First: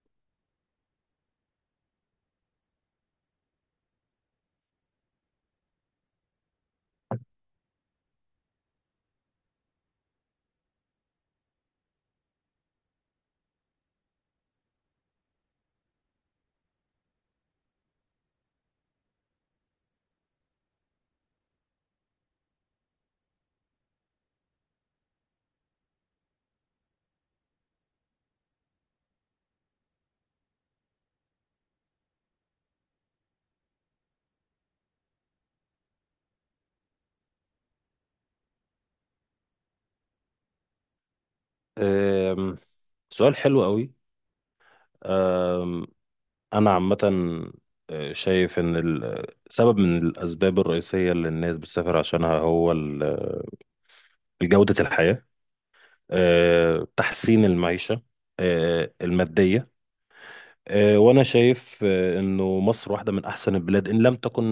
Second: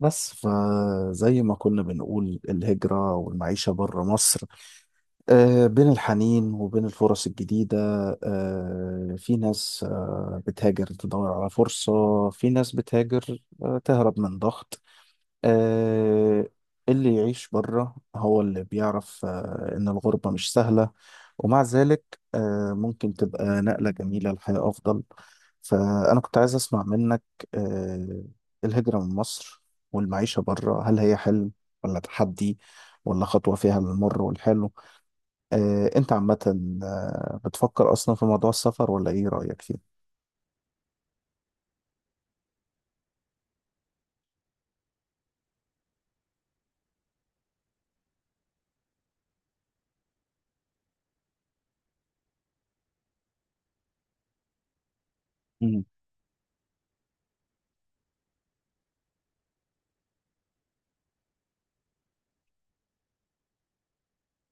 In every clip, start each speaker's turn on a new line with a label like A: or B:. A: بس فزي ما كنا بنقول الهجرة والمعيشة بره مصر. بين الحنين وبين الفرص الجديدة. في ناس بتهاجر تدور على فرصة. في ناس بتهاجر تهرب من ضغط. آه، اللي يعيش بره هو اللي بيعرف إن الغربة مش سهلة، ومع ذلك ممكن تبقى نقلة جميلة لحياة أفضل. فأنا كنت عايز أسمع منك، آه، الهجرة من مصر والمعيشة بره، هل هي حلم ولا تحدي ولا خطوة فيها للمر والحلو؟ أنت عامة بتفكر أصلا في موضوع السفر ولا إيه رأيك فيه؟
B: أم، سؤال حلو قوي. أم، انا عامه شايف ان سبب من الاسباب الرئيسيه اللي الناس بتسافر عشانها هو جوده الحياه.
A: مم.
B: تحسين المعيشه الماديه. وانا شايف انه مصر واحده من احسن البلاد ان لم تكن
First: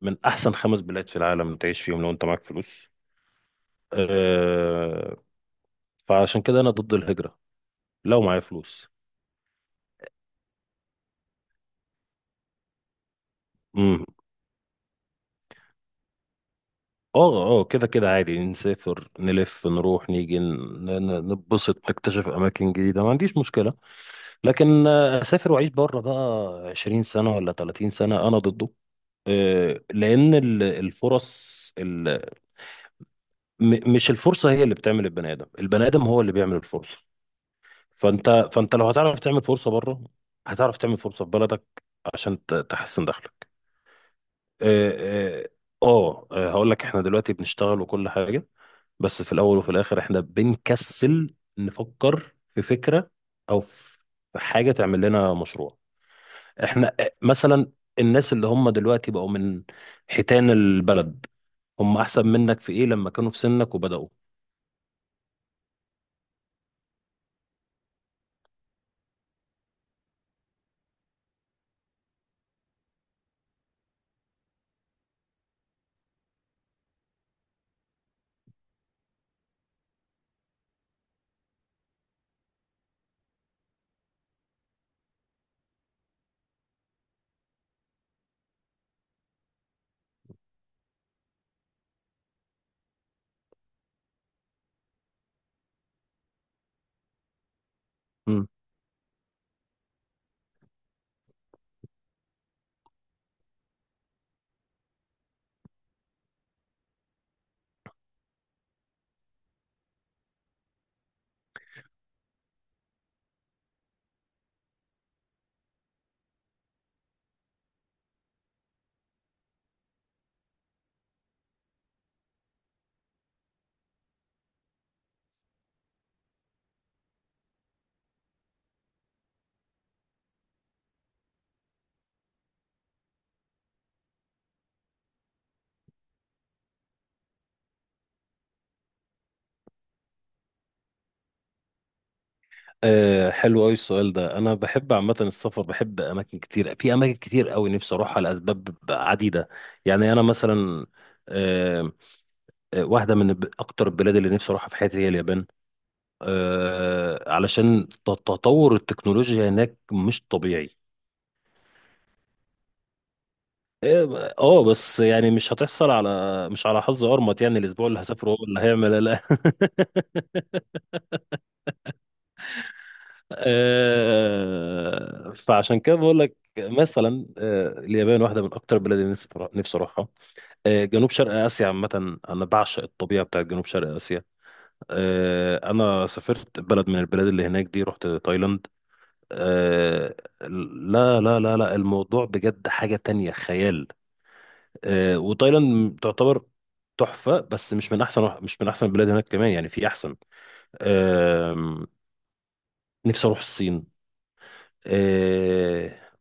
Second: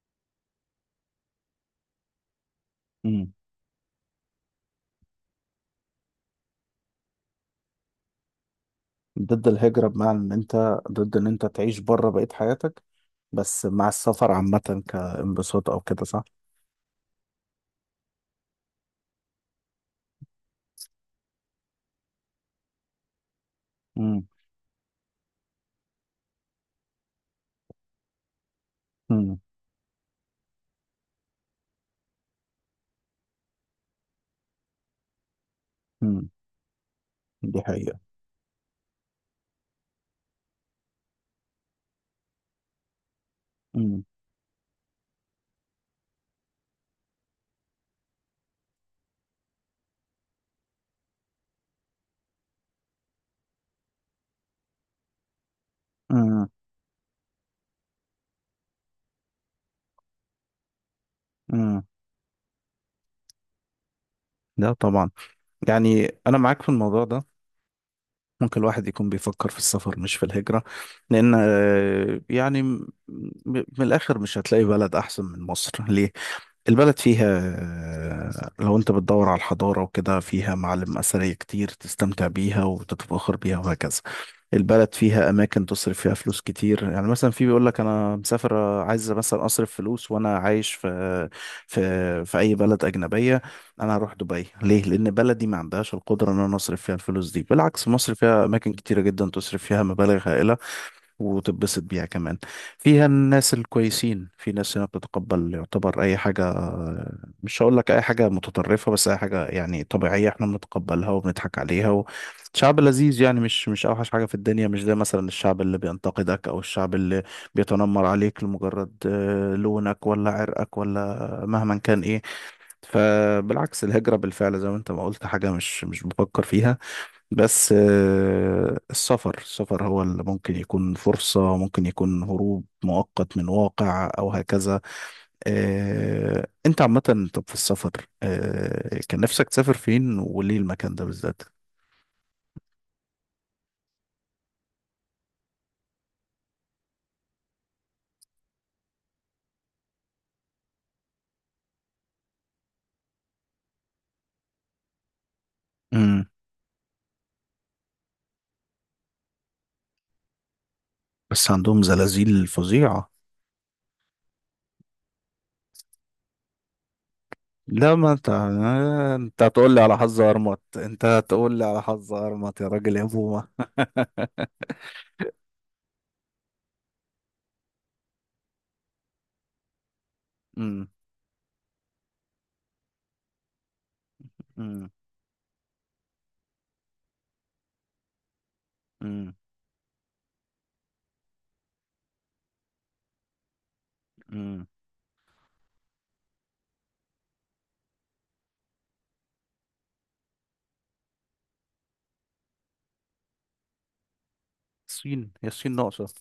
B: من احسن خمس بلاد في العالم تعيش فيهم لو انت معاك فلوس.
A: مم.
B: أه، فعشان كده انا ضد الهجره لو معايا فلوس.
A: ضد الهجرة بمعنى إن أنت ضد إن أنت تعيش بره بقية حياتك، بس مع السفر عامة كانبساط أو كده، صح؟
B: اه، اه، كده كده عادي نسافر نلف نروح نيجي نتبسط نكتشف اماكن جديده، ما عنديش مشكله.
A: مم.
B: لكن اسافر واعيش بره بقى 20 سنه ولا 30 سنه انا ضده.
A: مم.
B: لان الفرص ال- مش الفرصه هي اللي بتعمل البني ادم، البني ادم هو
A: مم.
B: اللي بيعمل الفرصه.
A: دي حقيقة.
B: فانت لو هتعرف تعمل فرصه بره هتعرف تعمل فرصه في بلدك عشان تحسن دخلك.
A: مم.
B: اه. هقول لك احنا دلوقتي بنشتغل وكل حاجة، بس في الأول وفي الآخر احنا بنكسل نفكر في فكرة أو في حاجة تعمل لنا مشروع.
A: مم.
B: احنا مثلا الناس اللي هم دلوقتي بقوا من حيتان البلد،
A: مم.
B: هم أحسن منك في إيه لما كانوا في سنك وبدأوا؟
A: لا طبعا، يعني أنا معاك في الموضوع ده. ممكن الواحد يكون بيفكر في السفر مش في الهجرة، لأن يعني من الآخر مش هتلاقي بلد أحسن من مصر. ليه؟ البلد فيها، لو انت بتدور على الحضارة وكده، فيها معالم أثرية كتير تستمتع بيها وتتفاخر بيها وهكذا. البلد فيها أماكن تصرف فيها فلوس كتير. يعني مثلا في بيقول لك أنا مسافر، عايز مثلا أصرف فلوس وأنا عايش في أي بلد أجنبية. أنا هروح دبي ليه؟ لأن بلدي ما عندهاش القدرة إن أنا أصرف فيها الفلوس دي. بالعكس، مصر فيها
B: مم.
A: أماكن كتيرة جدا تصرف فيها مبالغ هائلة وتتبسط بيها كمان. فيها الناس الكويسين، في ناس هنا بتتقبل يعتبر أي حاجة. مش هقول لك أي حاجة متطرفة، بس أي حاجة يعني طبيعية احنا بنتقبلها وبنضحك عليها. وشعب لذيذ، يعني مش أوحش حاجة في الدنيا، مش زي مثلا الشعب اللي بينتقدك أو الشعب اللي بيتنمر عليك لمجرد لونك ولا عرقك ولا مهما كان إيه. فبالعكس، الهجرة بالفعل زي ما أنت ما قلت، حاجة مش بفكر فيها. بس السفر السفر هو اللي ممكن يكون فرصة، ممكن يكون هروب مؤقت من واقع أو هكذا. أنت عامة، طب في السفر كان نفسك تسافر فين وليه المكان ده بالذات؟
B: حلو قوي السؤال ده. انا بحب عامه السفر، بحب اماكن كتير، في اماكن كتير قوي نفسي اروحها لاسباب عديده. يعني انا مثلا آه، واحدة من أكتر البلاد اللي نفسي أروحها في حياتي هي اليابان.
A: مم.
B: علشان تطور التكنولوجيا هناك مش طبيعي.
A: بس عندهم زلازل فظيعة.
B: اه. بس يعني مش هتحصل على، مش على حظ أرمط. يعني الأسبوع
A: لا،
B: اللي
A: ما انت
B: هسافره هو اللي هيعمل لا.
A: انت هتقول لي على حظ ارمط، انت هتقول لي على حظ ارمط يا راجل يا بومة.
B: فعشان كده بقول لك مثلا اليابان واحدة من أكتر البلاد اللي نفسي أروحها.
A: امم.
B: جنوب شرق آسيا عامة، أنا بعشق الطبيعة بتاعت جنوب شرق آسيا.
A: امم.
B: أنا سافرت بلد من البلاد اللي هناك دي، رحت تايلاند.
A: امم.
B: آه لا، لا، لا، لا، الموضوع بجد حاجة تانية، خيال.
A: امم.
B: وتايلاند تعتبر تحفة، بس مش من أحسن البلاد هناك كمان. يعني في أحسن. آه نفسي أروح الصين.
A: الصين؟ هي الصين
B: آه
A: ناقصة.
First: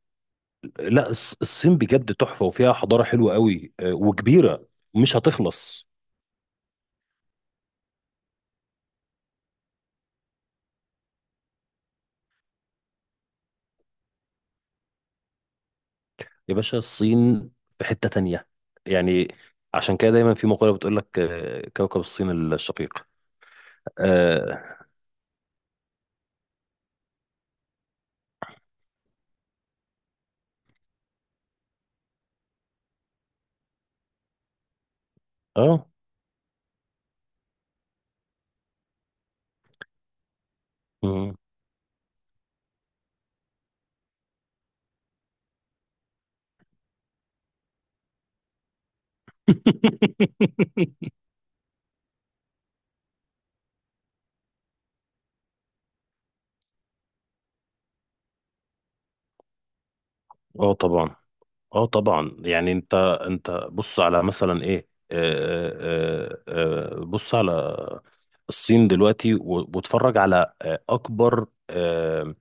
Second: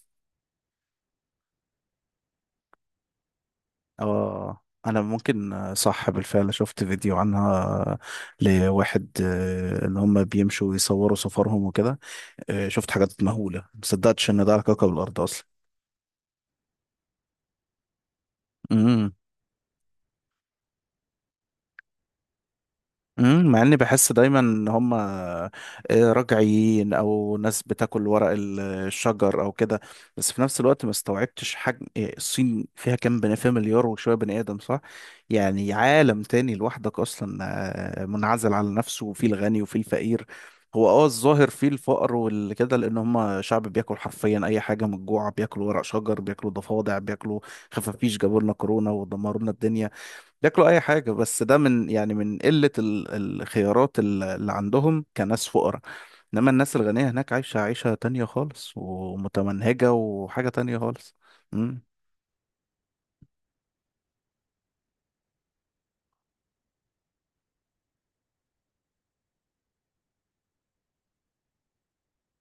B: لا، الصين بجد تحفة وفيها حضارة حلوة قوي
A: اه،
B: وكبيرة.
A: انا
B: مش
A: ممكن
B: هتخلص.
A: صح، بالفعل شفت فيديو عنها لواحد ان هم بيمشوا ويصوروا سفرهم وكده. شفت حاجات مهولة، مصدقتش ان ده على كوكب الارض
B: يا باشا، الصين في حتة تانية.
A: اصلا.
B: يعني عشان كده دايما في مقولة بتقول لك كوكب الصين الشقيق.
A: مم، مع اني بحس دايما
B: اه،
A: ان هم رجعيين او ناس بتاكل ورق الشجر او كده، بس في نفس الوقت ما استوعبتش حجم، إيه، الصين فيها كام بني، فيها مليار وشويه بني ادم، صح؟ يعني
B: اه،
A: عالم تاني لوحدك اصلا، منعزل على نفسه، وفيه الغني وفيه الفقير. هو
B: مم.
A: الظاهر فيه الفقر والكده، لان هم شعب بياكل حرفيا اي حاجه من الجوع، بياكلوا ورق شجر، بياكلوا ضفادع، بياكلوا خفافيش، جابوا لنا كورونا ودمروا لنا الدنيا. ياكلوا اي حاجه، بس ده من، يعني، من قله الخيارات اللي عندهم كناس فقراء. انما الناس الغنيه هناك عايشه عيشه تانية خالص ومتمنهجه وحاجه
B: اه،
A: تانية
B: طبعا.
A: خالص. امم.
B: اه، طبعا. يعني انت بص على مثلا ايه. بص على الصين دلوقتي واتفرج على اكبر آه،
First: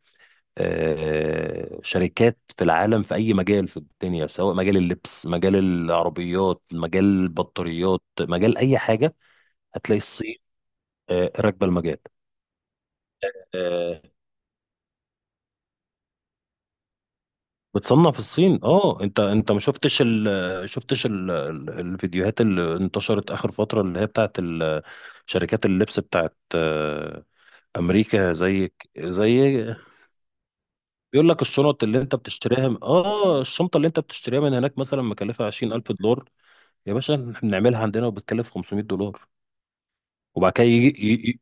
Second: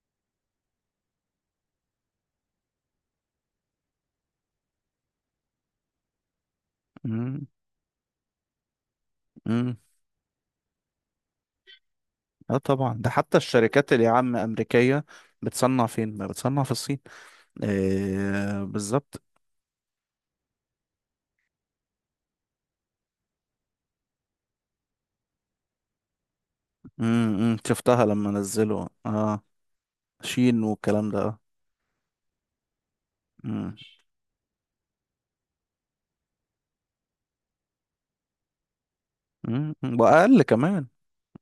B: آه، شركات في العالم في اي مجال في الدنيا، سواء مجال اللبس، مجال العربيات، مجال
A: امم.
B: البطاريات، مجال اي حاجة.
A: امم.
B: هتلاقي الصين راكبة المجال.
A: اه طبعا. ده حتى الشركات
B: آه،
A: اللي يا عم امريكيه، بتصنع فين ما بتصنع؟ في الصين.
B: بتصنع في الصين.
A: إيه
B: اه، انت
A: بالظبط.
B: انت ما شفتش ال شفتش ال الفيديوهات اللي انتشرت اخر فتره اللي هي بتاعت شركات اللبس بتاعت
A: امم. إمم. شفتها لما
B: امريكا، زي،
A: نزلوا، اه،
B: زي.
A: شين والكلام ده،
B: بيقول
A: اه.
B: لك
A: امم.
B: الشنطه اللي انت بتشتريها من هناك مثلا مكلفه 20,000 دولار. يا باشا، احنا بنعملها عندنا وبتكلف 500 دولار.
A: إمم، إمم. واقل
B: وبعد كده
A: كمان.
B: يجي ي- ي-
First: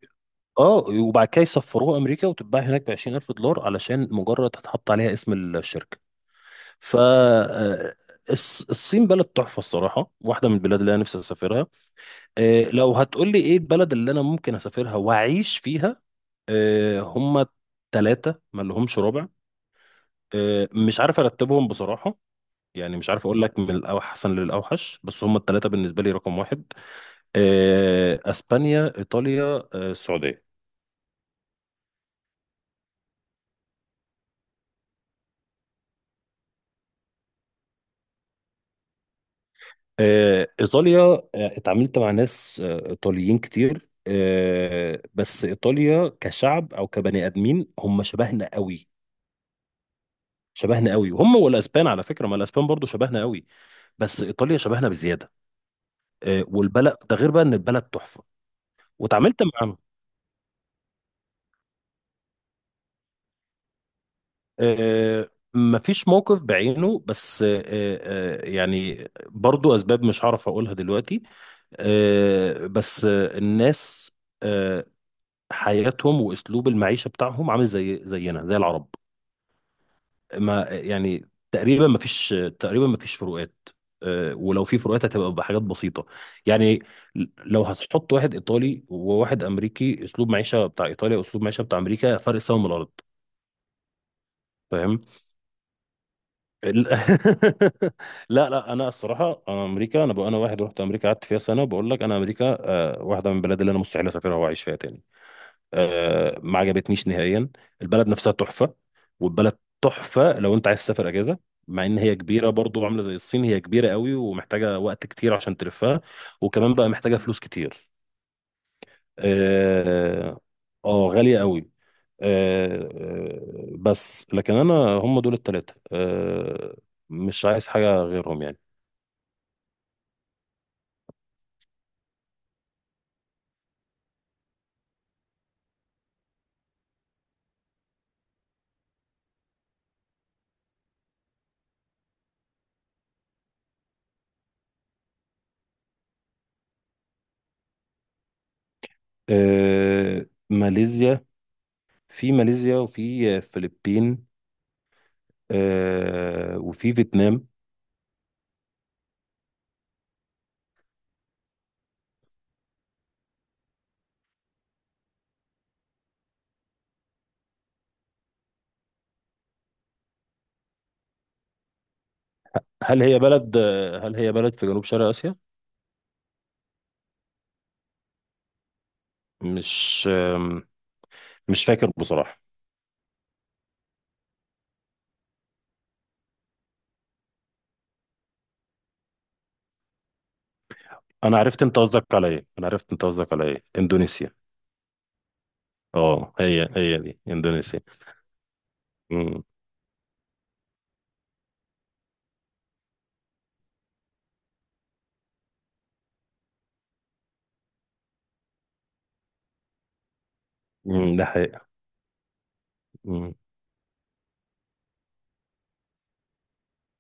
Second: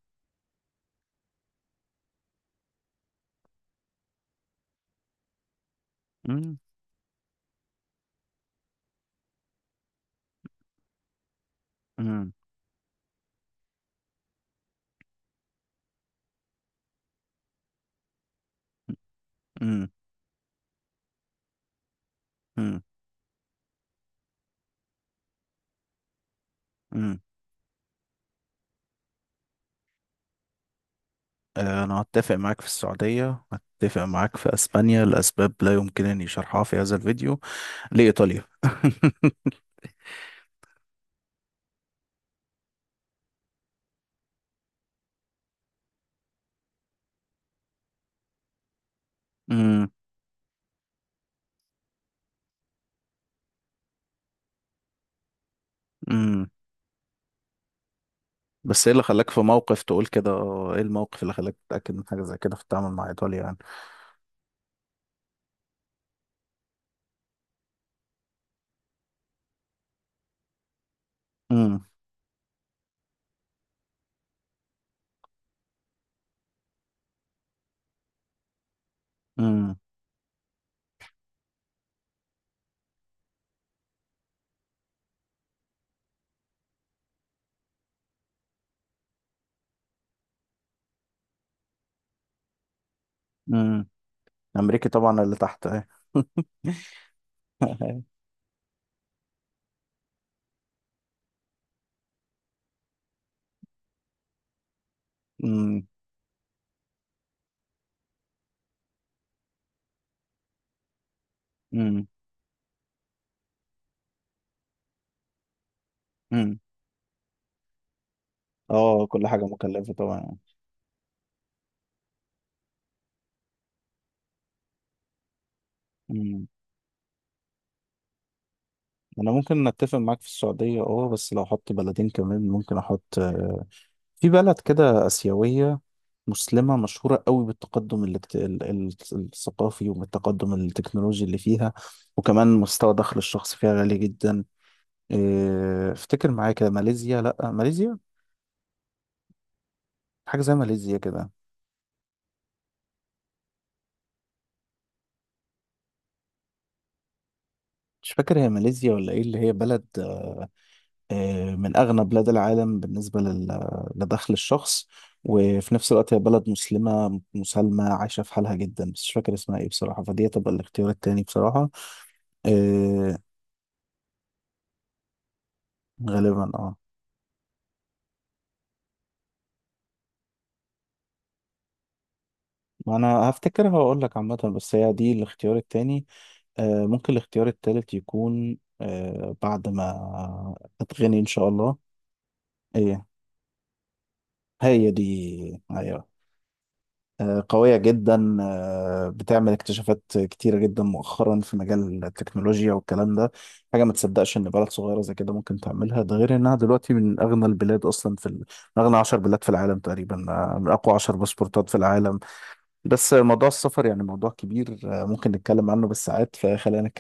B: اه وبعد كده يسفروها امريكا وتتباع هناك ب 20,000 دولار علشان مجرد هتحط عليها اسم الشركه.
A: امم.
B: ف آه، الصين بلد تحفة الصراحة، واحدة من البلاد اللي أنا نفسي أسافرها.
A: امم.
B: لو هتقولي إيه البلد اللي أنا ممكن أسافرها وأعيش فيها، هما تلاتة ما لهمش رابع.
A: امم.
B: مش عارف أرتبهم بصراحة.
A: إمم،
B: يعني مش عارف أقول لك من الأحسن للأوحش، بس هما التلاتة بالنسبة لي رقم واحد.
A: إمم.
B: أسبانيا، إيطاليا، السعودية.
A: أنا أتفق معاك في السعودية، أتفق معاك في أسبانيا لأسباب لا يمكنني شرحها في هذا الفيديو، لإيطاليا
B: إيطاليا، اتعاملت مع ناس إيطاليين كتير. بس إيطاليا كشعب أو كبني آدمين هم شبهنا قوي،
A: أمم،
B: شبهنا قوي. والأسبان على فكرة، ما الأسبان برضو شبهنا قوي، بس إيطاليا شبهنا بزيادة.
A: أمم.
B: والبلد ده غير بقى إن البلد تحفة.
A: بس إيه اللي خلاك
B: واتعاملت
A: في
B: مع
A: موقف تقول كده؟ إيه الموقف اللي خلاك تتأكد من حاجة زي كده في التعامل مع إيطاليا يعني؟
B: آه، آه، مفيش موقف بعينه، بس يعني برضو أسباب مش هعرف أقولها دلوقتي.
A: أمم،
B: بس الناس آه، حياتهم واسلوب المعيشه بتاعهم عامل زي زينا، زي العرب.
A: أمم،
B: ما يعني تقريبا ما فيش فروقات. ولو في فروقات هتبقى بحاجات بسيطه. يعني لو هتحط واحد ايطالي وواحد امريكي، اسلوب معيشه بتاع ايطاليا واسلوب معيشه بتاع امريكا فرق سما من الارض.
A: أمم. أمريكي
B: فاهم؟
A: طبعا اللي تحت أهي.
B: ال- لا، لا، انا الصراحه، انا واحد رحت امريكا قعدت فيها سنه، بقول لك انا امريكا واحده من البلاد اللي انا مستحيل اسافرها واعيش فيها تاني.
A: أمم،
B: ما عجبتنيش نهائيا. البلد نفسها تحفة. والبلد تحفة لو انت عايز تسافر اجازة، مع ان
A: أمم،
B: هي كبيرة برضو عاملة زي الصين، هي كبيرة قوي ومحتاجة وقت كتير عشان تلفها.
A: أمم.
B: وكمان بقى محتاجة فلوس كتير.
A: آه، كل حاجة مكلفة طبعا.
B: اه. غالية قوي. آه، بس لكن انا هم دول التلاتة،
A: أمم.
B: مش عايز حاجة غيرهم يعني.
A: أنا ممكن أتفق معاك في السعودية أه، بس لو أحط بلدين كمان ممكن أحط في بلد كده آسيوية مسلمة مشهورة قوي بالتقدم اللي الثقافي والتقدم التكنولوجي اللي فيها، وكمان مستوى دخل الشخص فيها عالي جدا. إيه، افتكر معايا كده، ماليزيا؟ لا ماليزيا، حاجة زي ماليزيا
B: ماليزيا.
A: كده.
B: في ماليزيا، وفي فلبين، وفي فيتنام.
A: مش فاكر هي ماليزيا ولا ايه، اللي هي بلد من أغنى بلاد العالم بالنسبة لدخل الشخص، وفي نفس الوقت هي بلد مسلمة مسالمة عايشة في حالها جدا، بس مش فاكر اسمها ايه بصراحة، فدي تبقى الاختيار التاني بصراحة.
B: هل
A: آه،
B: هي بلد هل هي بلد في جنوب شرق آسيا؟
A: غالبا اه.
B: مش مش فاكر بصراحة.
A: ما انا هفتكر هقول لك عامه، بس هي دي الاختيار التاني. آه، ممكن الاختيار التالت يكون، آه، بعد ما اتغني ان
B: أنا
A: شاء
B: عرفت
A: الله.
B: أنت قصدك على إيه، أنا عرفت
A: ايه،
B: أنت قصدك على إيه، إندونيسيا.
A: هي دي. ايوه.
B: هي، دي
A: آه، قويه
B: إندونيسيا.
A: جدا، آه
B: امم.
A: بتعمل اكتشافات كتيره جدا مؤخرا في مجال التكنولوجيا والكلام ده. حاجه ما تصدقش ان بلد صغيره زي كده ممكن تعملها. ده غير انها دلوقتي من اغنى البلاد اصلا من اغنى 10 بلاد في العالم تقريبا، من اقوى 10
B: ده
A: باسبورتات
B: حقيقة.
A: في العالم. بس موضوع السفر يعني موضوع كبير، ممكن نتكلم عنه بالساعات، فخلينا نتكلم